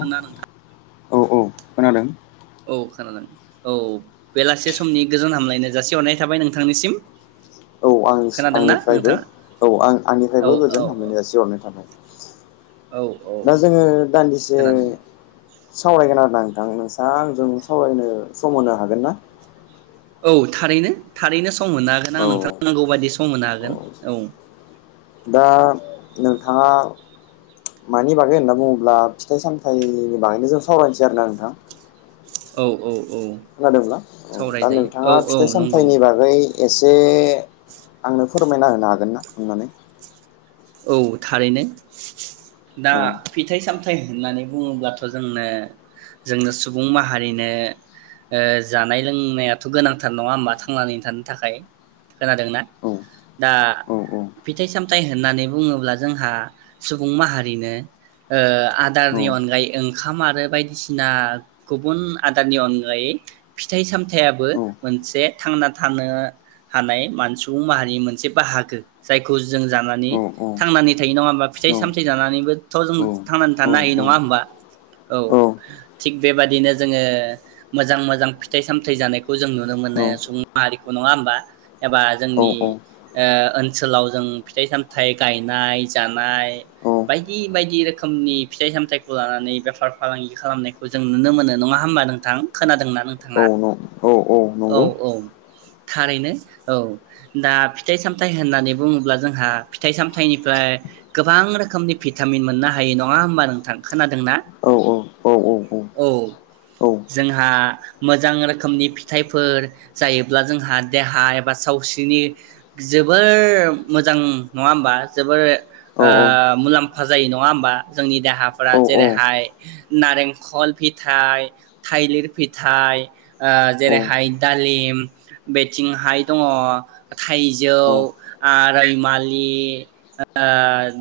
दोंना नोंथां औ औ। खोनादों। औ खोनादों औ बेलासे समनि गोजोन हामलायनो जासिहरनाय थाबाय नोंथांनिसिम। औ आंनि खोनादोंना आंनिफ्रायबो नोंथाङा औ आं औ आंनिफ्रायबो औ गोजोन हामलायनाय जासिहरनाय थाबाय औ औ दा जोङो दान्दिसे खोनादों सावरायगोन आरोना। आं नोंसां आंजों सावरायनो सम होनो हागोन ना। औ थारैनो थारैनो सम मोनाखैना औ आं नोंथां नांगौ बायदि सम [unintelligible] हागोन औ दा नोंथाङा मानि बागै होनना बुङोब्ला फिथाइ सामथायाइनि बागैनो जों सावरायनोसै आरोना नोंथां। औ औ औ खोनादोंब्ला औ दा सावरायजायो औ नोंथाङा औ फिथाइ नंगौ सामथाइनि बागै एसे आंनो फोरमायना होनो हागोन ना अननानै औ थारैनो दा औ फिथाइ-साम होननानै बुङोब्लाथ' जोंनो जोंनो सुबुं माहारिनो ओ जानाय लोंनायाथ' गोनांथार नङा होमबा थांनानै थानो थाखाय खोनादोंना औ दा औ फिथाइ सामथाइ होननानै बुङोब्ला जोंहा सुबुं माहारिनो ओ औ आदारनि अनगायै ओंखाम आरो बायदिसिना गुबुन आदारनि अनगायै फिथाइ सामथाइयाबो औ मोनसे थांना थानो हानाय मान सुबुं माहारिनि मोनसे बाहागो जायखौ जों जानानै औ थांनानै थायो नङा होमबा फिथाइ औ सामथाइ जानानैबोथ' औ नंगौ औ जों थांनानै थानो हायो नङा होमबा औ थिग बेबादिनो जोङो मोजां मोजां फिथाइ सामथाइ जानायखौ जों नुनो मोनो सुबुं माहारिखौ नङा होमबा एबा जोंनि ओ ओनसोलाव जों फिथाइ सामथाइ गायनाय जानाय बायदि बायदि रोखोमनि फिथाइ-सामथाइखौ लानानै बेफार फालांगि खालामनायखौ जों नुनो मोनो नङा होमबा नोंथां, खोनादोंना? औ नोंथाङा न' औ औ नंगौ। थारैनो औ दा फिथाइ सामथाइ होननानै बुङोब्ला जोंहा फिथ फिथाइ-सामथाइनिफ्राय गोबां रोखोमनि भिटामिन मोननो हायो नङा होमबा नोंथां खोनादोंना औ औ जोंहा मोजां रोखोमनि फिथाइफोर जायोब्ला जोंहा देहा एबा सावस्रिनि जोबोर मोजां नङा होमबा जोबोर ओ मुलाम्फा जायो नङा होमबा जोंनि देहाफोरा जेरैहाय नारेंखल फिथाइ थाइलिर फिथाइ ओ जेरैहाय दालिम बेथिंहाय दङ थाइजौ आ रैमालि नि ओह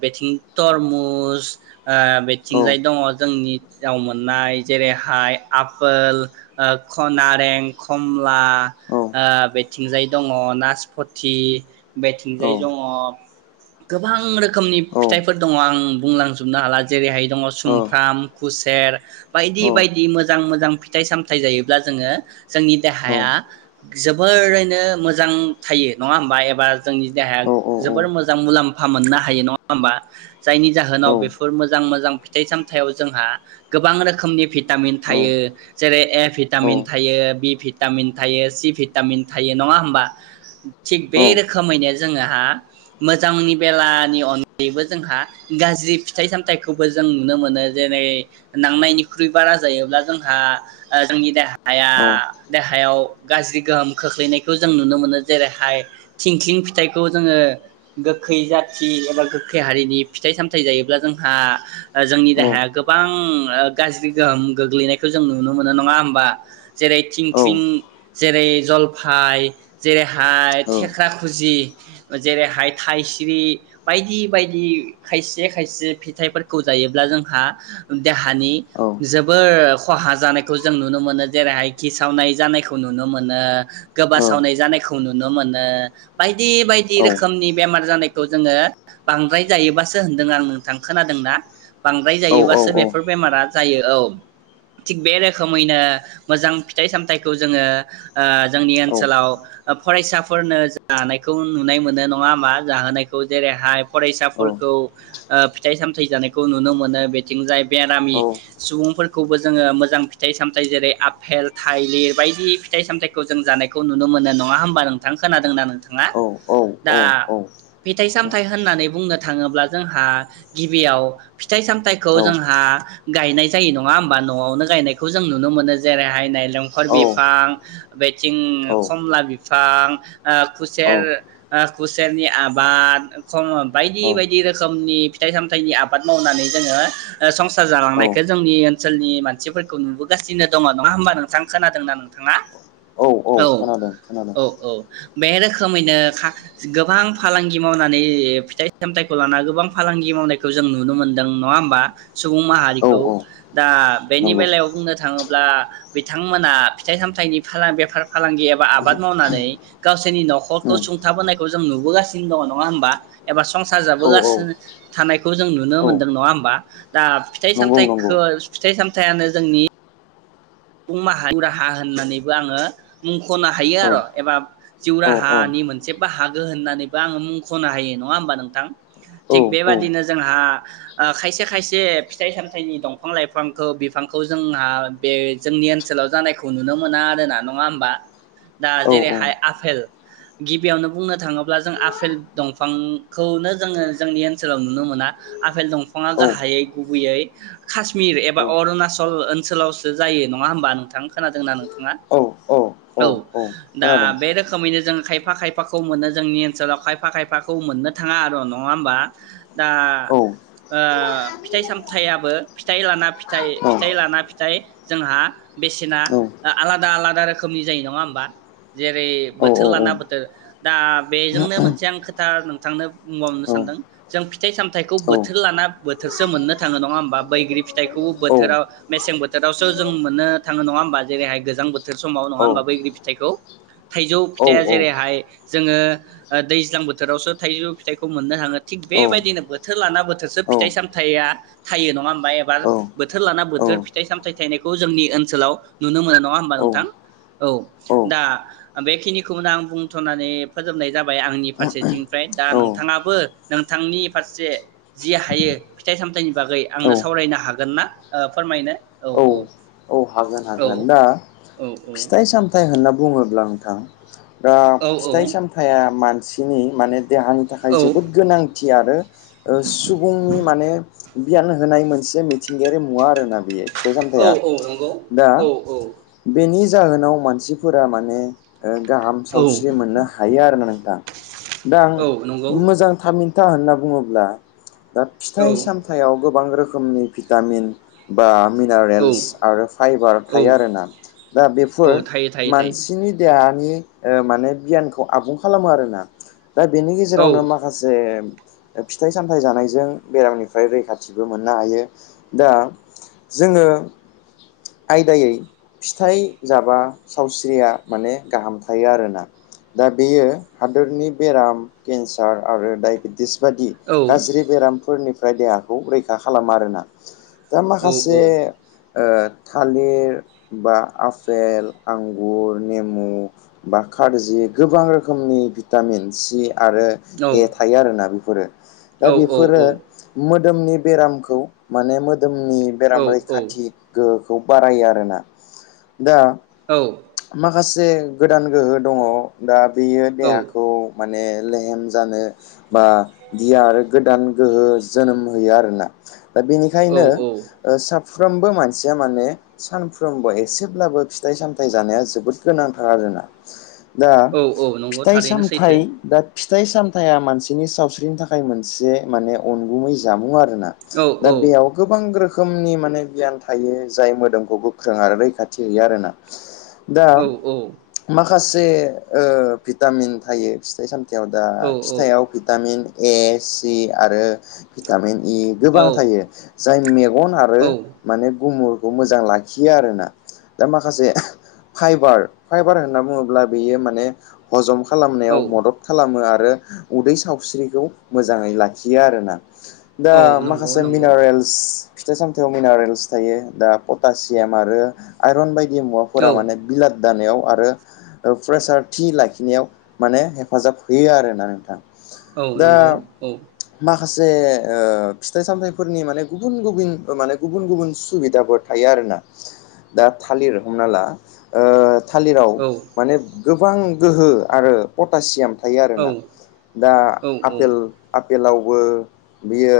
बेथिं तरमुस ओ बेथिंजाय दङ जोंनियाव मोननाय जेरैहाय आपोल ख नारें खमला ओ बेथिंजाय दङ नासपथि बेथिंजाय दङ गोबां रोखोमनि फिथाइफोर दङ आं बुंलांजोबनो हाला जेरैहाय दङ सुमफ्राम खुसेर बायदि बायदि मोजां मोजां फिथाइ सामथाइ जायोब्ला जोङो जोंनि देहाया जोबोरैनो मोजां थायो नङा होमबा एबा जोंनि देहाया जोबोर मोजां मुलाम, हुखा मोननो हायो नङा होमबा जायनि जाहोनाव बेफोर मोजां मोजां फिथाइ सामथाइयाव जोंहा गोबां रोखोमनि भिटामिन थायो जेरै ए भिटामिन थायो बि भिटामिन थायो सि भिटामिन थायो नङा होमबा थिग बे रोखोमैनो जोङोहा, मोजांनि बेलानि अनगायैबो जोंहा गाज्रि फिथाइ सामथाइखौबो जों नुनो मोनो जेरै नांनायनिख्रुइ बारा जायोब्ला जोंहा जोंनि देहाया देहायाव गाज्रि गोहोम खोख्लैनायखौ जों नुनो मोनो जेरैहाय थिंख्लिं फिथाइखौ जोङो गोखै जाथि एबा गोखै हारिनि फिथाइ सामथाइ जायोब्ला जोंहा जोंनि देहाया गोबां ओ गाज्रि गोहोम गोग्लैनायखौ जों नुनो मोनो नङा होमबा जेरै थिं थ्रिं जेरै जलफाइ जेरै हाय थेख्रा खुजि [inaudible] जेरैहाय थाइस्रि बायदि बायदि खायसे खायसे फिथाइफोरखौ जायोब्ला जोंहा देहानि जोबोर खहा जानायखौ जों नुनो मोनो जेरैहाय खिसावनाय जानायखौ नुनो मोनो गोबासावनाय जानायखौ नुनो मोनो बायदि दि रोखोमनि बेमार जानाय खौ जोङो बांद्राय जायोबासो होनदों आं नोंथां खोनादोंना बांद्राय जायोबासो बेफोर बेमारा जायो औ थिग बे रोखोमैनो मोजां फिथाइ सामथाइखौ जोङो ओह जोंनि ओनसोलाव, फरायसाफोरनो जानायखौ नुनाय मोनो नङा होमबा जाहोनायखौ जेरैहाय फरायसाफोरखौ ओ फिथाइ सामथाइ जानायखौ नुनो मोनो बेथिंजाय बेरामि सुबुंफोरखौबो जोङो मोजां फिथाइ सामथाइ जेरै आफेल थाइलिर बायदि फिथाइ सामथाइखौ जों जानायखौ नुनो मोनो नङा होमबा नोंथां खोनादोंना नोंथाङा? दा फिथाइ साम थाइ होननानै बुंनो थाङोब्ला जोंहा गिबियाव फिथाइ सामथाइखौ जोंहा गायनाय जायो नङा होमबा नआवनो गायनायखौ जों नुनो मोनो जेरैहाय नायलेंखर बिफां बेथिं खमला बिफां ओ खुसेर ओ खुसेरनि आबाद खम बायदि बायदि रोखोमनि फिथाइ सामथाइनि आबाद मावनानै जोंङो ओ संसार औ जालांनायखौ जोंनि ओनसोलनि मानसिफोरखौ नुबोगासिनो दंङ नङा होमबा नोंथां खोनादोंना नोंथाङा? औ औ खोनादों खोनादों। औ औ बे रोखोमैनो खा गोबां फालांगि मावनानै फिथाइ सामथाइखौ लानानै गोबां फालांगि मावनायखौ जों नुनो मोनदों नंङा होमबा? सुबुं औ माहारिखौ औ दा बेनि नंगौ बेलायाव बुंनो थाङोब्ला बिथांमोना फिथाइ सामथाइनि फाला बेफार फालांगि एबा आबाद मावनानै गावसोरनि न'खरखौ उम सुं थाबोनायखौ जों नुबोगासिनो दङ नङा होमबा एबा संसार औ औ जाबोगासिनो थानायखौ जों नुनो औ मोनदों नङा होमबा दा फिथाइ नंगौ नंगौ सामथाइखौ फिथाइ सामथाइयानो जोंनि सुबुं माहा जिउ राहा होननानैबो आङो मुंखनो हायो औ आरो एबा जिउ औ औ राहानि मोनसे बाहागो होननानैबो आङो मुंखनो हायो नङा होमबा नोंथां औ थिग बेबादिनो जोंहा खायसे खायसे फिथाइ सामथाइनि दंफां लाइफांखौ बिफांखौ जोंहा बे जोंनि ओनसोलाव जानायखौ नुनो मोना आरो ना नङा होमबा। दा औ जेरैहाय आफेल गिबियावनो बुंनो थांङोब्ला जों आफेल दंफांखौनो जोंङो जोंनि ओनसोलाव नुनो मोना आफेल दंफाङा गाहायै गुबैयै काश्मिर एबा अरुणाचल ओनसोलावसो जायो नङा होमबा नोंथां खोनादोंना नोंथाङा औ औ। दा खोनादों बे रोखोमैनो जों खायफा खायफा खायफाखौ मोनो जोंनि ओनसोलाव खायफा खायफाखौ मोननो थाङा आरो नङा होमबा दा औ ओ फिथाइ सामथाइयाबो फिथाइ लाना फिथाइ फिथाइ औ लाना फिथाइ जोंहा बेसेना औ आ आलादा आलादा रोखोमनि जायो नंङा होमबा? जेरै बोथोर औ औ लाना बोथोर बा बेजोंनो मोनसे आं खोथ दा नोंथांनो बुंबावनो सानदों जों फिथाइ सामथाइखौ बोथोर लाना बोथोरसो मोननो थाङो नङा होमबा बैग्रि फिथाइखौ बोथोराव मेसें बोथोर रावसो जों मोननो थाङो नङा ओमबा जैरैहाय गोजां बोथोर समाव नङा ओमबा बैग्रि फिथाइखौ थाइजौ फिथाइया जेरैहाय जोङो ओ दैज्लां बोथोरावसो थाइजौ फिथाइखौ मोननो हाङो थिग बेबायदिनो बोथोर लाना बोथोरसो फिथाइ सामथाइया थायो नङा ओमबा एबा बोथोर लाना बोथोर फिथाइ सामथाइ थायनायखौ जोंनि ओनसोलाव नुनो मोनो नंङा होमबा नोंथां? औ दा बेखिनिखौनो आं बुंथनानै फोजोबनाय जा बाय आंनि फारसेथिंफ्राय दा नों नोंथाङाबो नोंथांनि फारसे जि हायो फिथाइ सामथाइनि बागै आंनो सावरायनो हागोन ना ओ फोरमायनो औ औ औ हागोन हागोन दा औ फिथाइ सामथाइ होनना बुङोब्ला। [unintelligible] दा औ फिथाइ सामथाइया मान सिनि मानेद देहानि थाखाय जोबोद गोनांथि आरो ओ सुबुंनि माने [unintelligible] लोंहोनाय मोनसे मिथिंगायारि मुवा आरोना बियो। फिथाइ-सामथाइया औ नंगौ औ औ बेनि जाहोनाव मानसिफोरा माने ओ गाहाम औ नंगौ औ सावस्रि मोननो हायो आरोना नोंथां दा आं औ नंगौ मोजां थामिन था होनना बुंङोब्ला दा औ फिथाइ सामथाइयाव गोबां रोखोमनि भिटामिन बा औ मिनारेल्स। आरो फाइबार औ थायो आरोना दा औ बेफोर थायो थायो थायो मानसिनि देहा इ ओ माने बियानखौ आबुं खालामो आरोना दा बेनि औ गेजेरावनो माखासे। फिथाइ सामथाइ जानायजों बेरामनिफ्राय रैखाथिबो मोननो हायो दा जोङो। आयदायै फिथाइ जाबा सावस्रिया माने गाहाम थायो आरोना दा बेयो हादोरनि बेराम केन्सार आरो डायबेटिस बादि औ गाज्रि बेरामफोरनि फ्राय देहाखौ रैखा खालामो आरोना। दा औ माखासे ओ थालिर बा आफेल आंगुर नेमु बा खारजि गोबां रोखोमनि भिटामिन सि आरो औ ए थायो आरोना बे फोरो। दा औ बिफोरो मोद दोमनि बेरामखौ माने मो दोमनि औ बेराम रैखाथि फोरखौ बारायो आरोना दा मा खासे गोदान गोहो दङ दा बेयो औ देहाखौ माने लेहेम जानो बा [unintelligible] आरो। गोदान गोहो जोनोम होयो आरोना। दा औ बेनिखायनो औ ओ साफ फ्रोमबो मान सिया माने सानफ्रोमबो एसेब्लाबो फिथाइ सामथाइ जानाया जोबोद गोनांथार आरोना दा औ औ नंगौ फिथाइ थारैनो सामथाइ सैथो दा फिथाइ सामथाइया मानसिनि सावस्रिनि थाखाय मोनसे माने अनगुमै जामुं आरो औ दा औ बेयाव गोबां रोख खोमनि माने [unintelligible] थायो जाय मोदोमखौ गोख्रों आरो रैखाथि हैयो आरोना औ औ खासे ओ भिटामिन थायो फिथाइ साम इयाव दा औ फिथायाव भिटामिन ए सि आरो भिटामिन, इ गोबां थायो जाय मेव गन औ आरो बे गुमुरखौ मोजाङै लाखियो आरोना दा माखासे फायबार फायबार होन्ना बुङोब्ला बेयो माने हजम खा औ खालामनायाव मदद खालामो आद, आरो उदै सावस्रिखौ मोजाङै लाखियो आरोना दा औ नंगौ माखासे नंगौ मिनारेल्स फिथाइ सामथायाव मिनारेल, सो थायो दा पटासियाम आरो आइरन बाय इ औ मुवाफोरा माने बिलाद, दानायाव आरो प्रेसार थि लाखिनायाव माने हेफाजाब होयो आरोना नोंथां औ दा नंगौ औ माखासे ओ फिथाइ सामथाइफोरनि माने गुबुन गुबुन माने गुबुन गुबुन सुबिदाफोर थायो आरोना दा थालिर हमना ला ओ थालिराव औ माने गोबां गोहो आरो पटासियाम थायो औ आरोना दा औ आफेल आफ फेलावबो बियो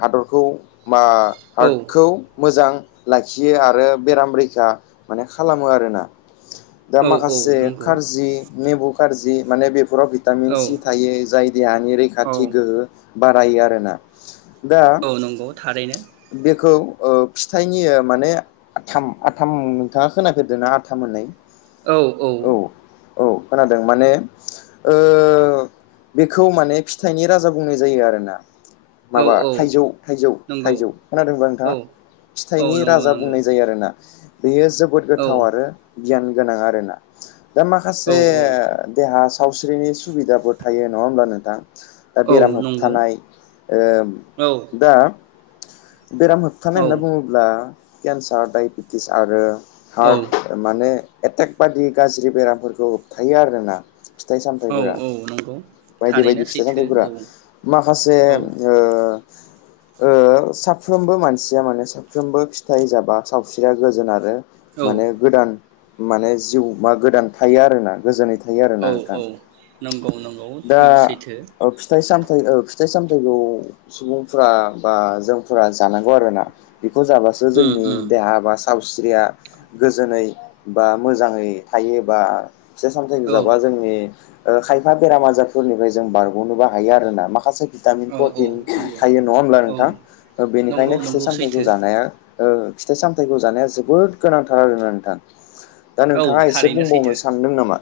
हादरखौ मा औ आर्टखौ मोजां लाखियो आरो बेराम रैखा माने खालामो आरोना दा औ माखासे नंगौ खारजि नेबु खारजि माने बे फोराव भिटामिन औ सि थायो जाय देहानि रैखाथि औ गोहो बारायो आरोना दा औ नंगौ थारैनो बेखौ ओ फिथाइनि ओ माने आथाम आथाम नोंथाङा खोनाफेरदोंना आथाम होननाय? औ औ। औ खोनादों माने ओ बेखौ माने फिथाइनि राजा बुंनाय जायो आरोना औ माबा औ थाइजौ थाइजौ नंगौ थाइजौ खोनादोंबा औ नोंथाङा? औ फिथाइनि नंगौ राजा नंगौ बुंनाय जायो आरोना। बेयो जोबोद औ गोथाव आरो गियान गोनां आरोना दा औ माखासे देहास सावस्रिनि सुबिदाबो थायो नङा होमब्ला नोंथां? दा औ बेराम नंगौ होबथानाय ओ औ दा बेराम होबथानाय होनना बुङोब्ला केन्सार डाइबेटिस आरो औ हार्ट माने एटेक बादि गाज्रि बेरामफोरखौ होबथायो आरोना। फिथाइ औ सामथाइफोरा नंगौ बायदि थारैनो बायदि फिथाइ सैथो सामथाइफोरा औ माखासे औ ओ ओ साफ्रोमबो मानसिया माने सानफ्रोमबो फिथाइ जाबा सावस्रिया गोजोन आरो औ माने गोदान माने जिउ मा गोदान थायो आरोना गोजोनै था औ औ नंगौ नंगौ थै दा सैथो ओ [unintelligible] फिथाइ सामथाइखौ सुबुंफोरा बा जोंफोरा जानांगौ आरोना बेखौ जाबासो उम जोंनि उम देहा बा साव स्रिया गोजोनै बा मोजाङै थायोबा फिथाइ सामथाइखो औ जाबा जोंनि ओ खायफा बेराम आजारफोरनिफ्राय जों बारगनोबो हायो आरोना माखासे भिटामिन औ औ प्रटिन नंगौ थायो नङा होमब्ला नों औ थां नंगौ बेनिखायनो फिथाइ नंगौ सामथायाइखौ सैथो जानाया ओ फिथाइ सामथाइखौ जानाया जोबोद गोनांथार आरोना नोंथां दा औ नोंथाङा एसे थारैनो सैथो बुंबावनो सानदों नामा?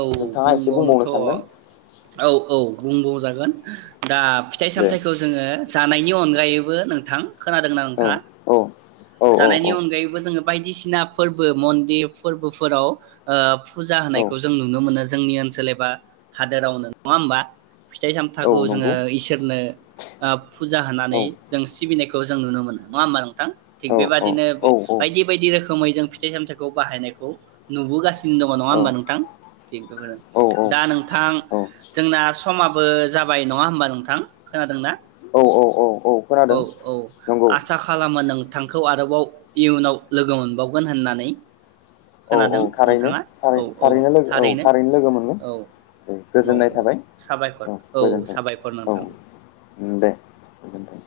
औ नोंथाङा एसे बुंबावनोथ बुंबावनो सानदों औ औ बुंबाव जाग गोन दाब फिथाइ दे सामथाइखौ जोङो जानायनि अनगायै बो नोंथां। खोनादोंना औ नोंथाङा? औ औ जानायनि औ अनगायैबो जों जों बायदिसिना फोरबो मन्दिर फोरबोफोराव ओ फुजा औ होनायखौ जों नुनो मोनो जोंनि ओनसोल एबा हादोरावनो नङा होमबा? फिथाइ औ सामथाखौ जोङो नंगौ इसोरनो ओ फुजा औ होनानै जों सिबिनायखौ जों नुनो मोनो नङा होमबा नोंथां? औ थिग बेबादिनो औ बे बायदि बायदि रोखोमै जों फिथाइ सामथायाइखौ बाहायनायखौ नुबोगासिनो दङ नङा होमबा नोंथां थिग औ बेफोरनो दा नोंथां जोंना समाबो जाबाय नङा होमबा नोंथां खोनादोंना औ औ खोनादों औ नंगौ आसा खालामो नों थांखौ आरोबाव इयुनाव लोगो मोनबावगोन होननानै औ खोनादों थारैनो नोंथाङा औ औ थारैनो लोगो औ थारैनो लोगो मोनगोन औ दे औ गोजोननाय औ थाबाय साबायखर औ गोजोनथों साबायखर औ नोंथां दे गोजोनथों।